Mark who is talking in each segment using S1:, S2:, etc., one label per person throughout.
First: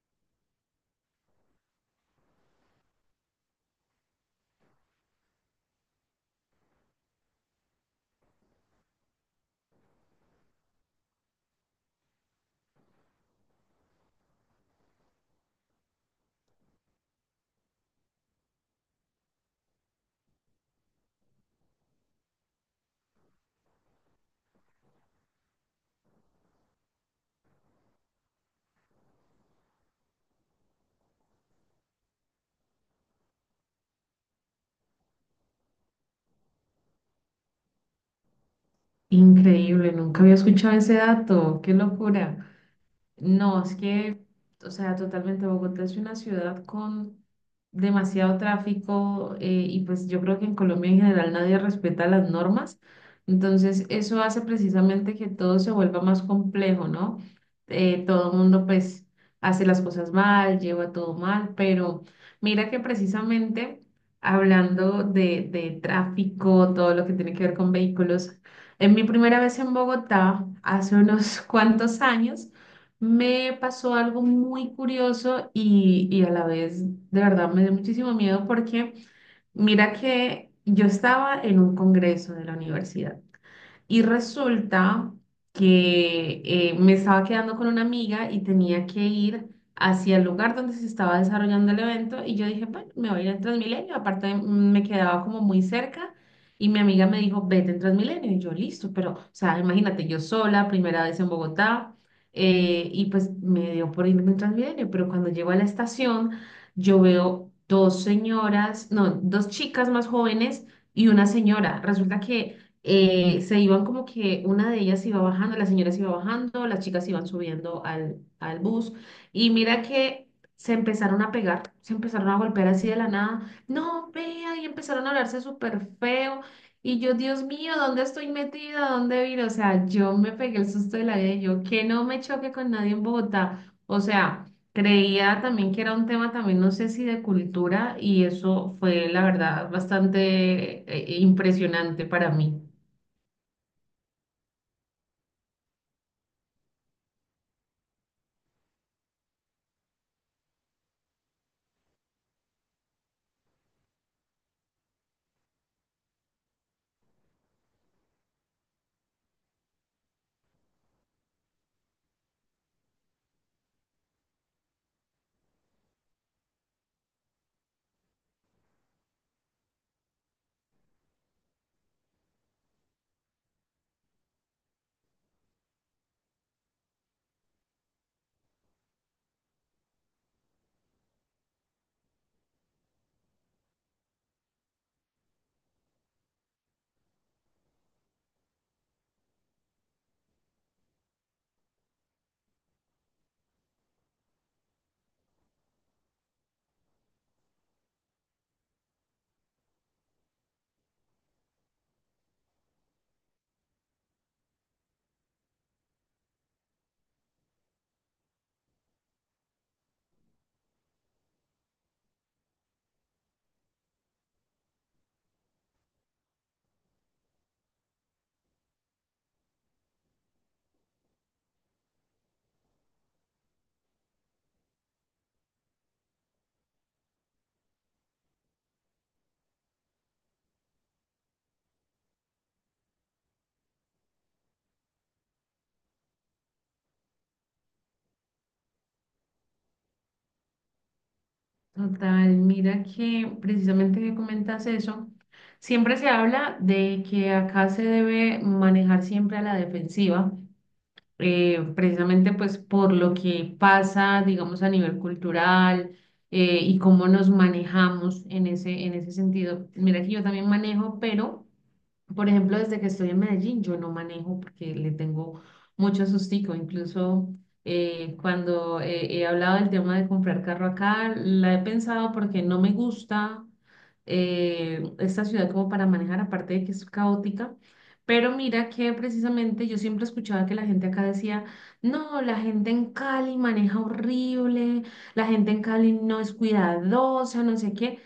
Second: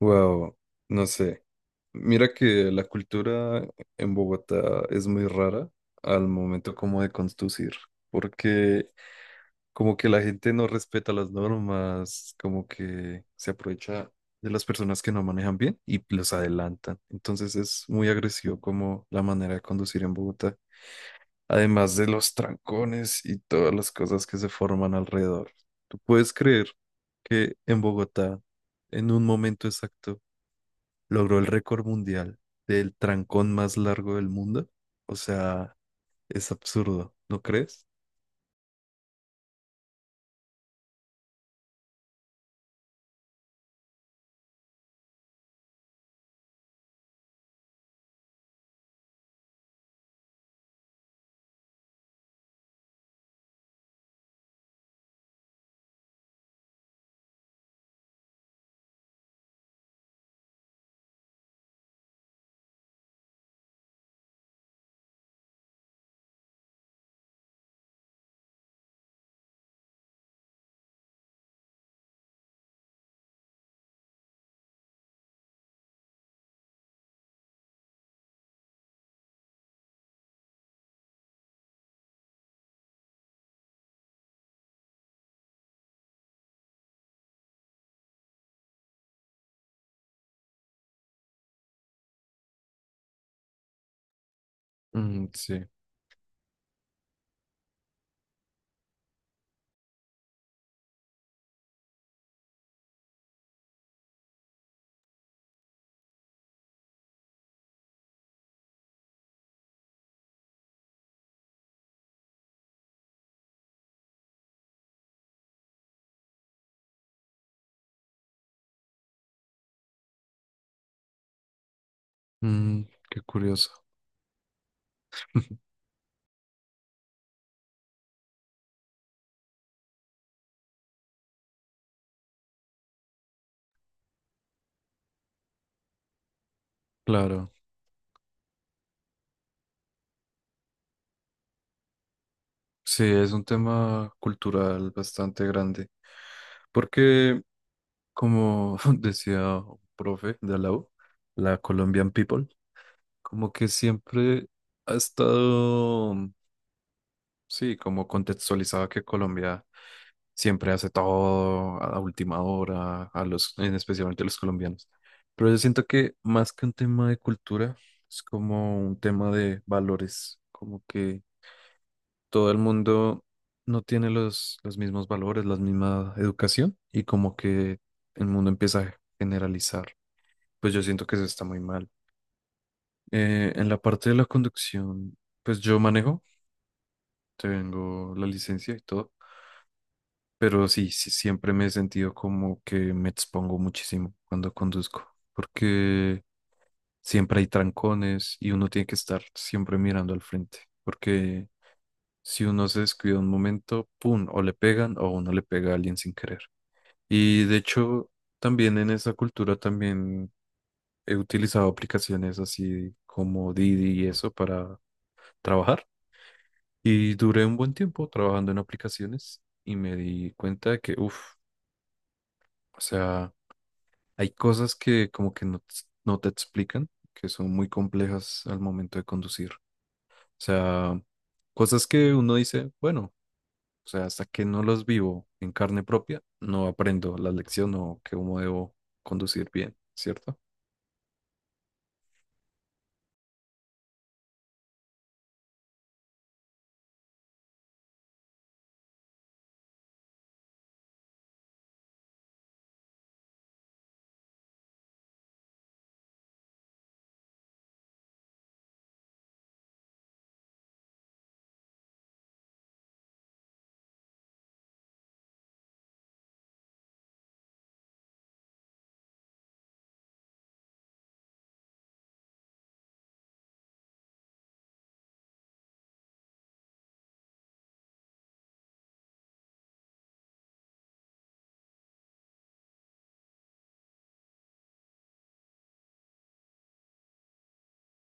S1: Wow, no sé. Mira que la cultura en Bogotá es muy rara al momento como de conducir, porque como que la gente no respeta las normas, como que se aprovecha de las personas que no manejan bien y los adelantan. Entonces es muy agresivo como la manera de conducir en Bogotá, además de los trancones y todas las cosas que se forman alrededor. ¿Tú puedes creer que en Bogotá, en un momento exacto, logró el récord mundial del trancón más largo del mundo? O sea, es absurdo, ¿no crees?
S2: Increíble, nunca había escuchado ese dato, qué locura. No, es que, o sea, totalmente Bogotá es una ciudad con demasiado tráfico y pues yo creo que en Colombia en general nadie respeta las normas. Entonces, eso hace precisamente que todo se vuelva más complejo, ¿no? Todo el mundo pues hace las cosas mal, lleva todo mal, pero mira que precisamente hablando de tráfico, todo lo que tiene que ver con vehículos, en mi primera vez en Bogotá, hace unos cuantos años, me pasó algo muy curioso y a la vez de verdad me dio muchísimo miedo porque mira que yo estaba en un congreso de la universidad. Y resulta que me estaba quedando con una amiga y tenía que ir hacia el lugar donde se estaba desarrollando el evento y yo dije, bueno, me voy a ir en Transmilenio, aparte me quedaba
S1: Mm,
S2: como muy
S1: sí.
S2: cerca y mi amiga me dijo, vete en Transmilenio y yo listo, pero, o sea, imagínate, yo sola, primera vez en Bogotá y pues me dio por irme en Transmilenio, pero cuando llego a la estación yo veo dos señoras, no, dos chicas más jóvenes y una señora. Resulta que se iban como que una de ellas iba bajando, la señora se iba bajando, las chicas iban subiendo al bus y mira que se empezaron a pegar, se empezaron a golpear
S1: Mm,
S2: así de la
S1: qué
S2: nada,
S1: curioso.
S2: no, vea, y empezaron a hablarse súper feo y yo, Dios mío, ¿dónde estoy metida? ¿Dónde vino? O sea, yo me pegué el susto de la vida, y yo que no me choque con nadie en Bogotá, o sea... Creía también que era un tema también, no sé si de
S1: Claro,
S2: cultura, y eso fue, la verdad, bastante impresionante para mí.
S1: sí, es un tema cultural bastante grande, porque como decía un profe de la U, la Colombian People, como que siempre ha estado. Sí, como contextualizaba que Colombia siempre hace todo a última hora, a los, en especialmente a los colombianos. Pero yo siento que más que un tema de cultura, es como un tema de valores, como que todo el mundo no tiene los mismos valores, la misma educación, y como que el mundo empieza a generalizar. Pues yo siento que eso está muy mal. En la parte de la conducción, pues yo manejo, tengo la licencia y todo. Pero sí, siempre me he sentido como que me expongo muchísimo cuando conduzco, porque siempre hay trancones y uno tiene que estar siempre mirando al frente, porque si uno se descuida un momento, ¡pum!, o le pegan o uno le pega a alguien sin querer. Y de hecho, también en esa cultura también he utilizado aplicaciones así como Didi y eso para trabajar. Y duré un buen tiempo trabajando en aplicaciones y me di cuenta de que, uff, o sea... Hay cosas que como que no, no te explican, que son muy complejas al momento de conducir. O sea, cosas que uno dice, bueno, o sea, hasta que no las vivo en carne propia, no aprendo la lección o que cómo debo conducir bien, ¿cierto?
S2: Total, mira que precisamente que comentas eso, siempre se habla de que acá se debe manejar siempre a la defensiva, precisamente pues por lo que pasa, digamos, a nivel cultural y cómo nos manejamos en ese sentido. Mira que yo también manejo, pero, por ejemplo, desde que estoy en Medellín, yo no manejo porque le tengo mucho sustico, incluso... cuando he hablado del tema de comprar carro acá, la he pensado porque no me gusta esta ciudad como para manejar, aparte de que es caótica, pero mira que precisamente yo siempre escuchaba que la gente acá decía, no, la gente en Cali maneja horrible, la gente en Cali no es cuidadosa, no sé qué.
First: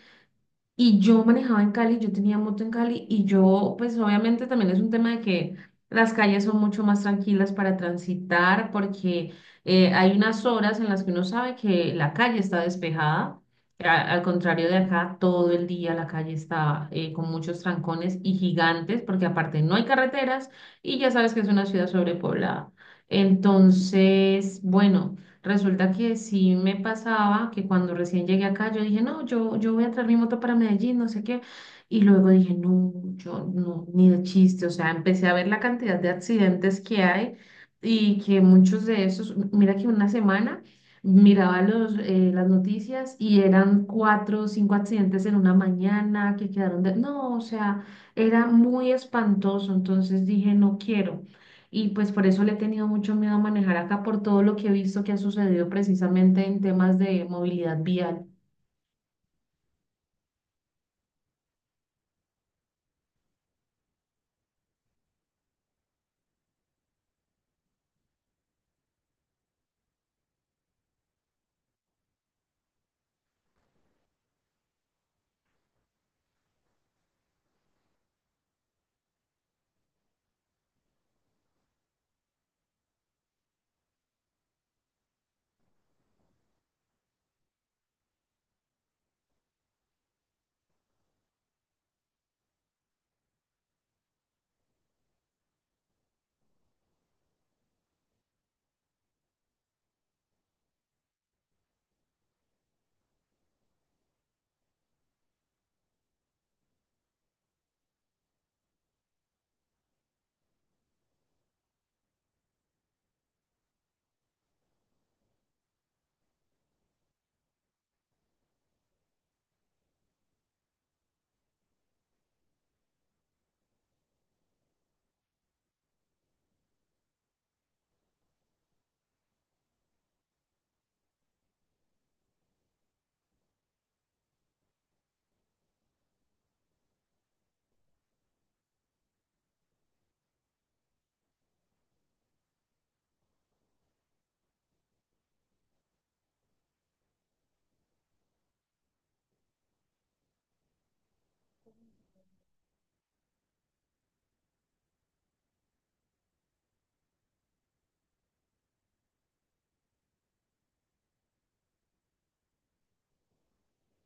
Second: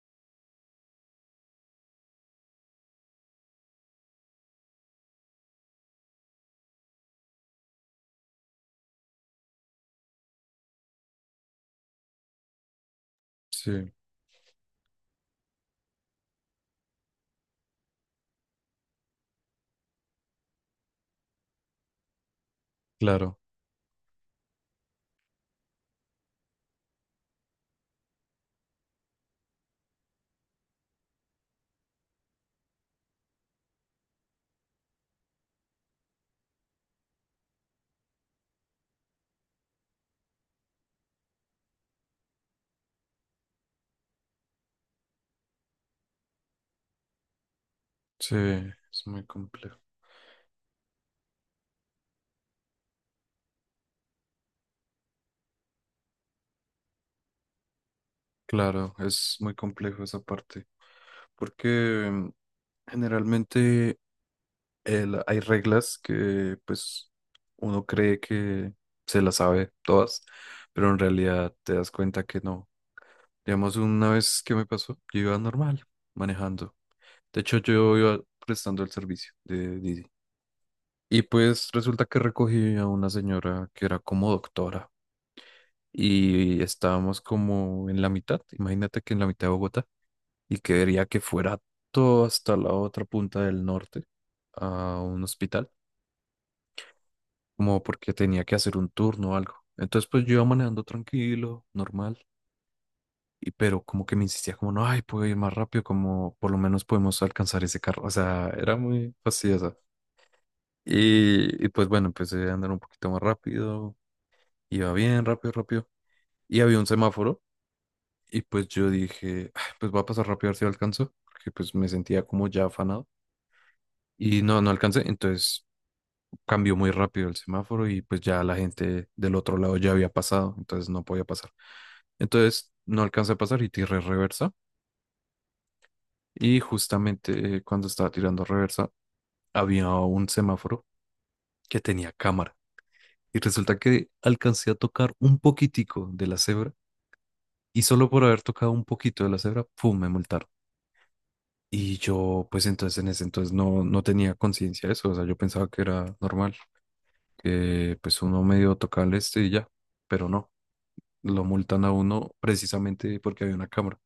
S2: Y yo manejaba en Cali, yo tenía moto en Cali y yo, pues obviamente también es un tema de que las calles son mucho más tranquilas para transitar porque hay unas horas en las que uno sabe que la calle está despejada. eh,
S1: Sí,
S2: a- Al contrario de acá, todo el día la calle está con muchos trancones y gigantes porque aparte no hay carreteras y ya sabes que es una ciudad sobrepoblada.
S1: claro,
S2: Entonces, bueno. Resulta que sí me pasaba que cuando recién llegué acá, yo dije, no, yo voy a traer mi moto para Medellín, no sé qué. Y luego dije, no, yo no, ni de chiste. O sea, empecé a ver la cantidad de accidentes que hay y que muchos de esos, mira que una semana miraba las noticias y eran cuatro o cinco accidentes en una mañana que quedaron de... No, o sea,
S1: sí,
S2: era muy
S1: es muy
S2: espantoso.
S1: complejo.
S2: Entonces dije, no quiero. Y pues por eso le he tenido mucho miedo a manejar acá por todo lo que he visto que ha sucedido precisamente en temas de movilidad vial.
S1: Claro, es muy complejo esa parte, porque generalmente hay reglas que pues uno cree que se las sabe todas, pero en realidad te das cuenta que no. Digamos, una vez que me pasó, yo iba normal, manejando. De hecho, yo iba prestando el servicio de Didi. Y pues resulta que recogí a una señora que era como doctora y estábamos como en la mitad, imagínate, que en la mitad de Bogotá, y quería que fuera todo hasta la otra punta del norte a un hospital como porque tenía que hacer un turno o algo. Entonces, pues yo iba manejando tranquilo, normal, pero como que me insistía como, no, ay, puedo ir más rápido, como por lo menos podemos alcanzar ese carro. O sea, era muy fastidiosa. Y pues bueno, empecé a andar un poquito más rápido, iba bien, rápido, rápido. Y había un semáforo, y pues yo dije: "Ah, pues voy a pasar rápido a ver si lo alcanzo", porque pues me sentía como ya afanado. Y no alcancé, entonces cambió muy rápido el semáforo y pues ya la gente del otro lado ya había pasado, entonces no podía pasar. Entonces no alcancé a pasar y tiré reversa. Y justamente cuando estaba tirando reversa había un semáforo que tenía cámara. Y resulta que alcancé a tocar un poquitico de la cebra, y solo por haber tocado un poquito de la cebra, ¡pum!, me multaron. Y yo, pues entonces en ese entonces no tenía conciencia de eso, o sea, yo pensaba que era normal, que pues uno medio tocaba el este y ya, pero no. Lo multan a uno precisamente porque había una cámara.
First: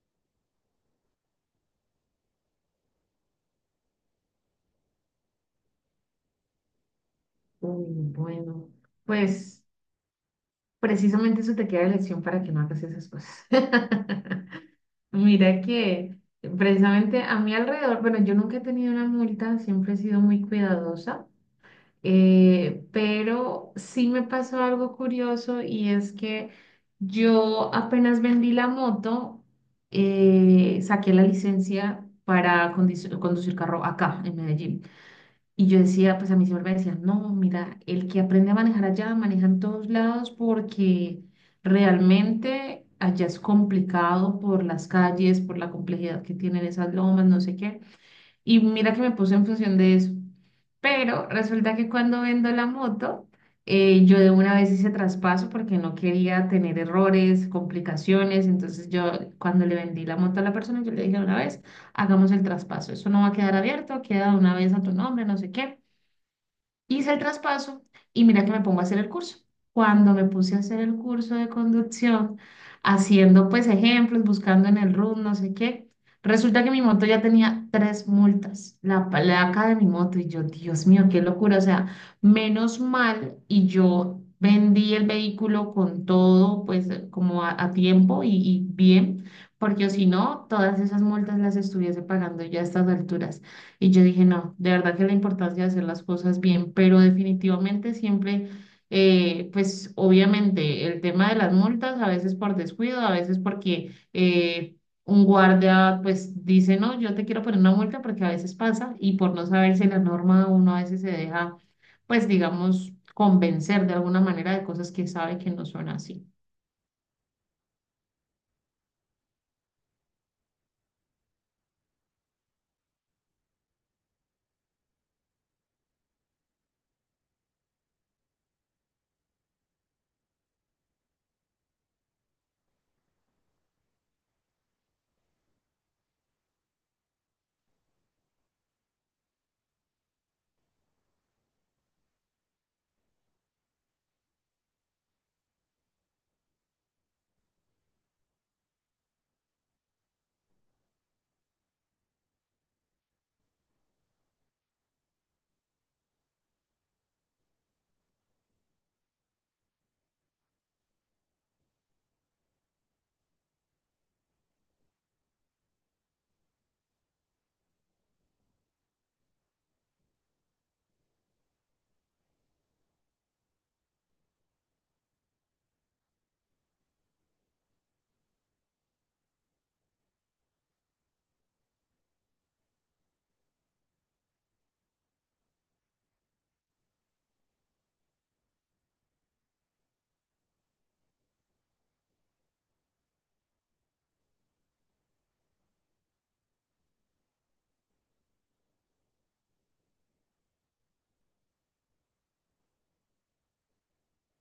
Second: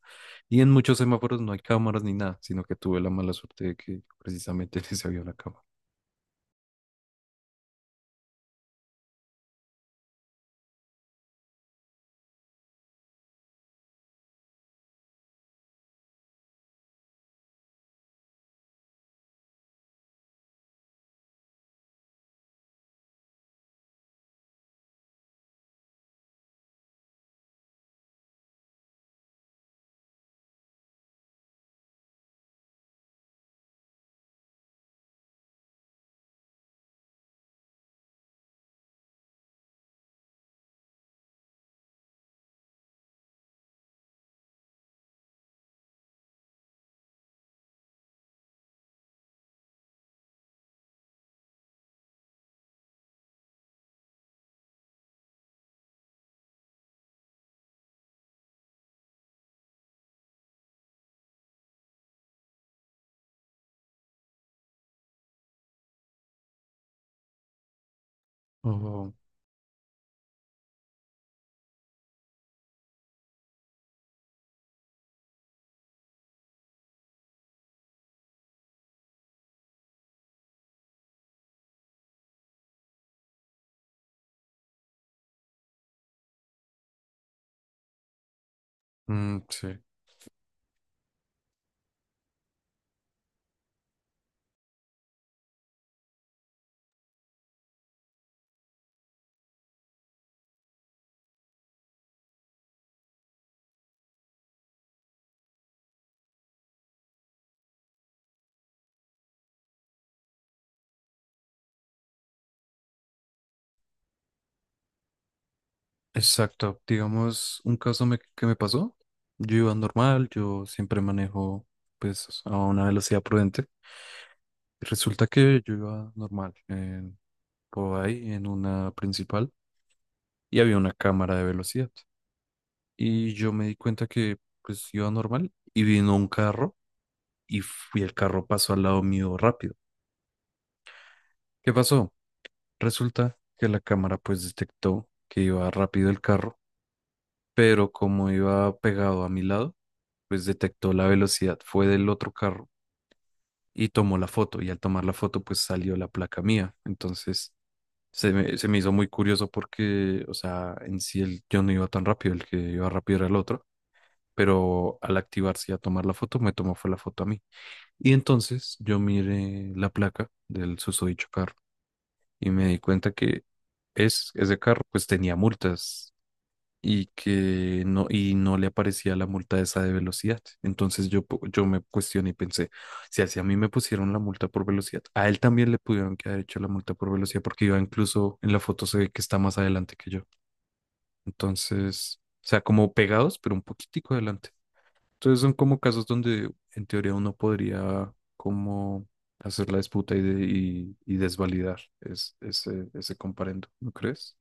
S1: Y en muchos semáforos no hay cámaras ni nada, sino que tuve la mala suerte de que precisamente en ese había una cámara.
S2: Uy, bueno, pues precisamente eso te queda de lección para que no hagas esas cosas. Mira que precisamente a mi alrededor, bueno, yo nunca he tenido una multa, siempre he sido muy cuidadosa. Pero sí me pasó algo curioso y es que yo apenas vendí la moto, saqué la licencia para conducir carro acá en Medellín. Y yo decía, pues a mí siempre me decían, no, mira, el que aprende a manejar allá, maneja en todos lados porque realmente allá es complicado por las calles, por la complejidad que tienen esas lomas, no sé qué. Y mira que me puse en función de eso. Pero resulta que cuando vendo la moto, yo de una vez hice traspaso porque no quería tener errores, complicaciones. Entonces yo cuando le vendí la moto a la persona, yo le dije de una vez, hagamos el traspaso. Eso no va a quedar abierto, queda de una vez a tu nombre, no sé qué. Hice el traspaso y mira que me pongo a hacer el
S1: Oh,
S2: curso. Cuando me puse a hacer el curso de conducción, haciendo pues ejemplos, buscando en el RUN, no sé qué, resulta que mi moto ya tenía tres multas, la placa de mi moto y yo, Dios mío, qué locura, o sea, menos mal y yo vendí el vehículo con todo pues como a tiempo y bien,
S1: mm, sí,
S2: porque si no, todas esas multas las estuviese pagando ya a estas alturas. Y yo dije, no, de verdad que la importancia de hacer las cosas bien, pero definitivamente siempre, pues obviamente el tema de las multas, a veces por descuido, a veces porque un guardia pues dice, no, yo te quiero poner una multa porque a veces pasa y por no saberse la norma uno a veces se deja, pues digamos, convencer de alguna manera de cosas que sabe que no son así.
S1: exacto. Digamos, un caso que me pasó. Yo iba normal, yo siempre manejo pues a una velocidad prudente. Resulta que yo iba normal por ahí en una principal, y había una cámara de velocidad. Y yo me di cuenta que pues iba normal y vino un carro y fui, el carro pasó al lado mío rápido. ¿Qué pasó? Resulta que la cámara pues detectó que iba rápido el carro, pero como iba pegado a mi lado, pues detectó la velocidad, fue del otro carro, y tomó la foto y al tomar la foto pues salió la placa mía. Entonces se me hizo muy curioso porque, o sea, en sí el, yo no iba tan rápido, el que iba rápido era el otro, pero al activarse y a tomar la foto me tomó fue la foto a mí. Y entonces yo miré la placa del susodicho carro y me di cuenta que ese carro pues tenía multas y que no le aparecía la multa esa de velocidad. Entonces yo, yo me cuestioné y pensé, si así a mí me pusieron la multa por velocidad, a él también le pudieron que haber hecho la multa por velocidad porque iba, incluso en la foto se ve que está más adelante que yo. Entonces, o sea, como pegados, pero un poquitico adelante. Entonces son como casos donde en teoría uno podría como hacer la disputa y, y desvalidar ese, ese comparendo, ¿no crees?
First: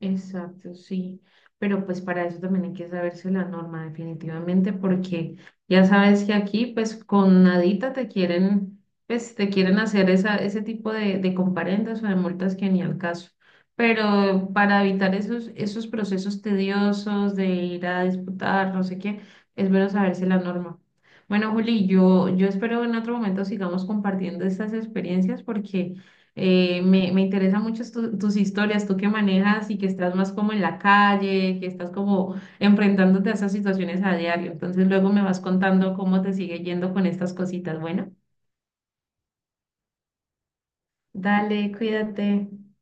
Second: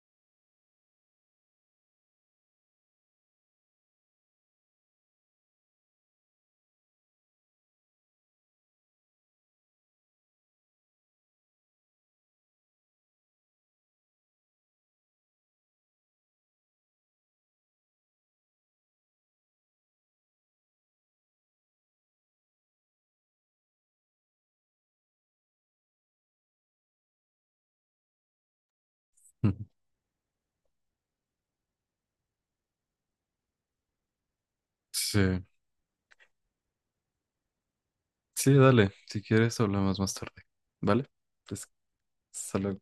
S2: Exacto, sí. Pero pues para eso también hay que saberse la norma definitivamente, porque ya sabes que aquí pues con nadita te quieren, pues te quieren hacer esa, ese tipo de comparendas o de multas que ni al caso. Pero para evitar esos, esos procesos tediosos de ir a disputar, no sé qué, es bueno saberse la norma. Bueno, Juli, yo espero en otro momento sigamos compartiendo estas experiencias porque... me interesa mucho tus historias, tú que
S1: Ujú.
S2: manejas y que estás más como en la calle, que estás como enfrentándote a esas situaciones a diario. Entonces luego me vas
S1: Sí,
S2: contando cómo te sigue yendo con estas cositas. Bueno,
S1: sí, dale, si quieres hablamos más tarde, ¿vale? Pues,
S2: dale, cuídate.
S1: hasta luego.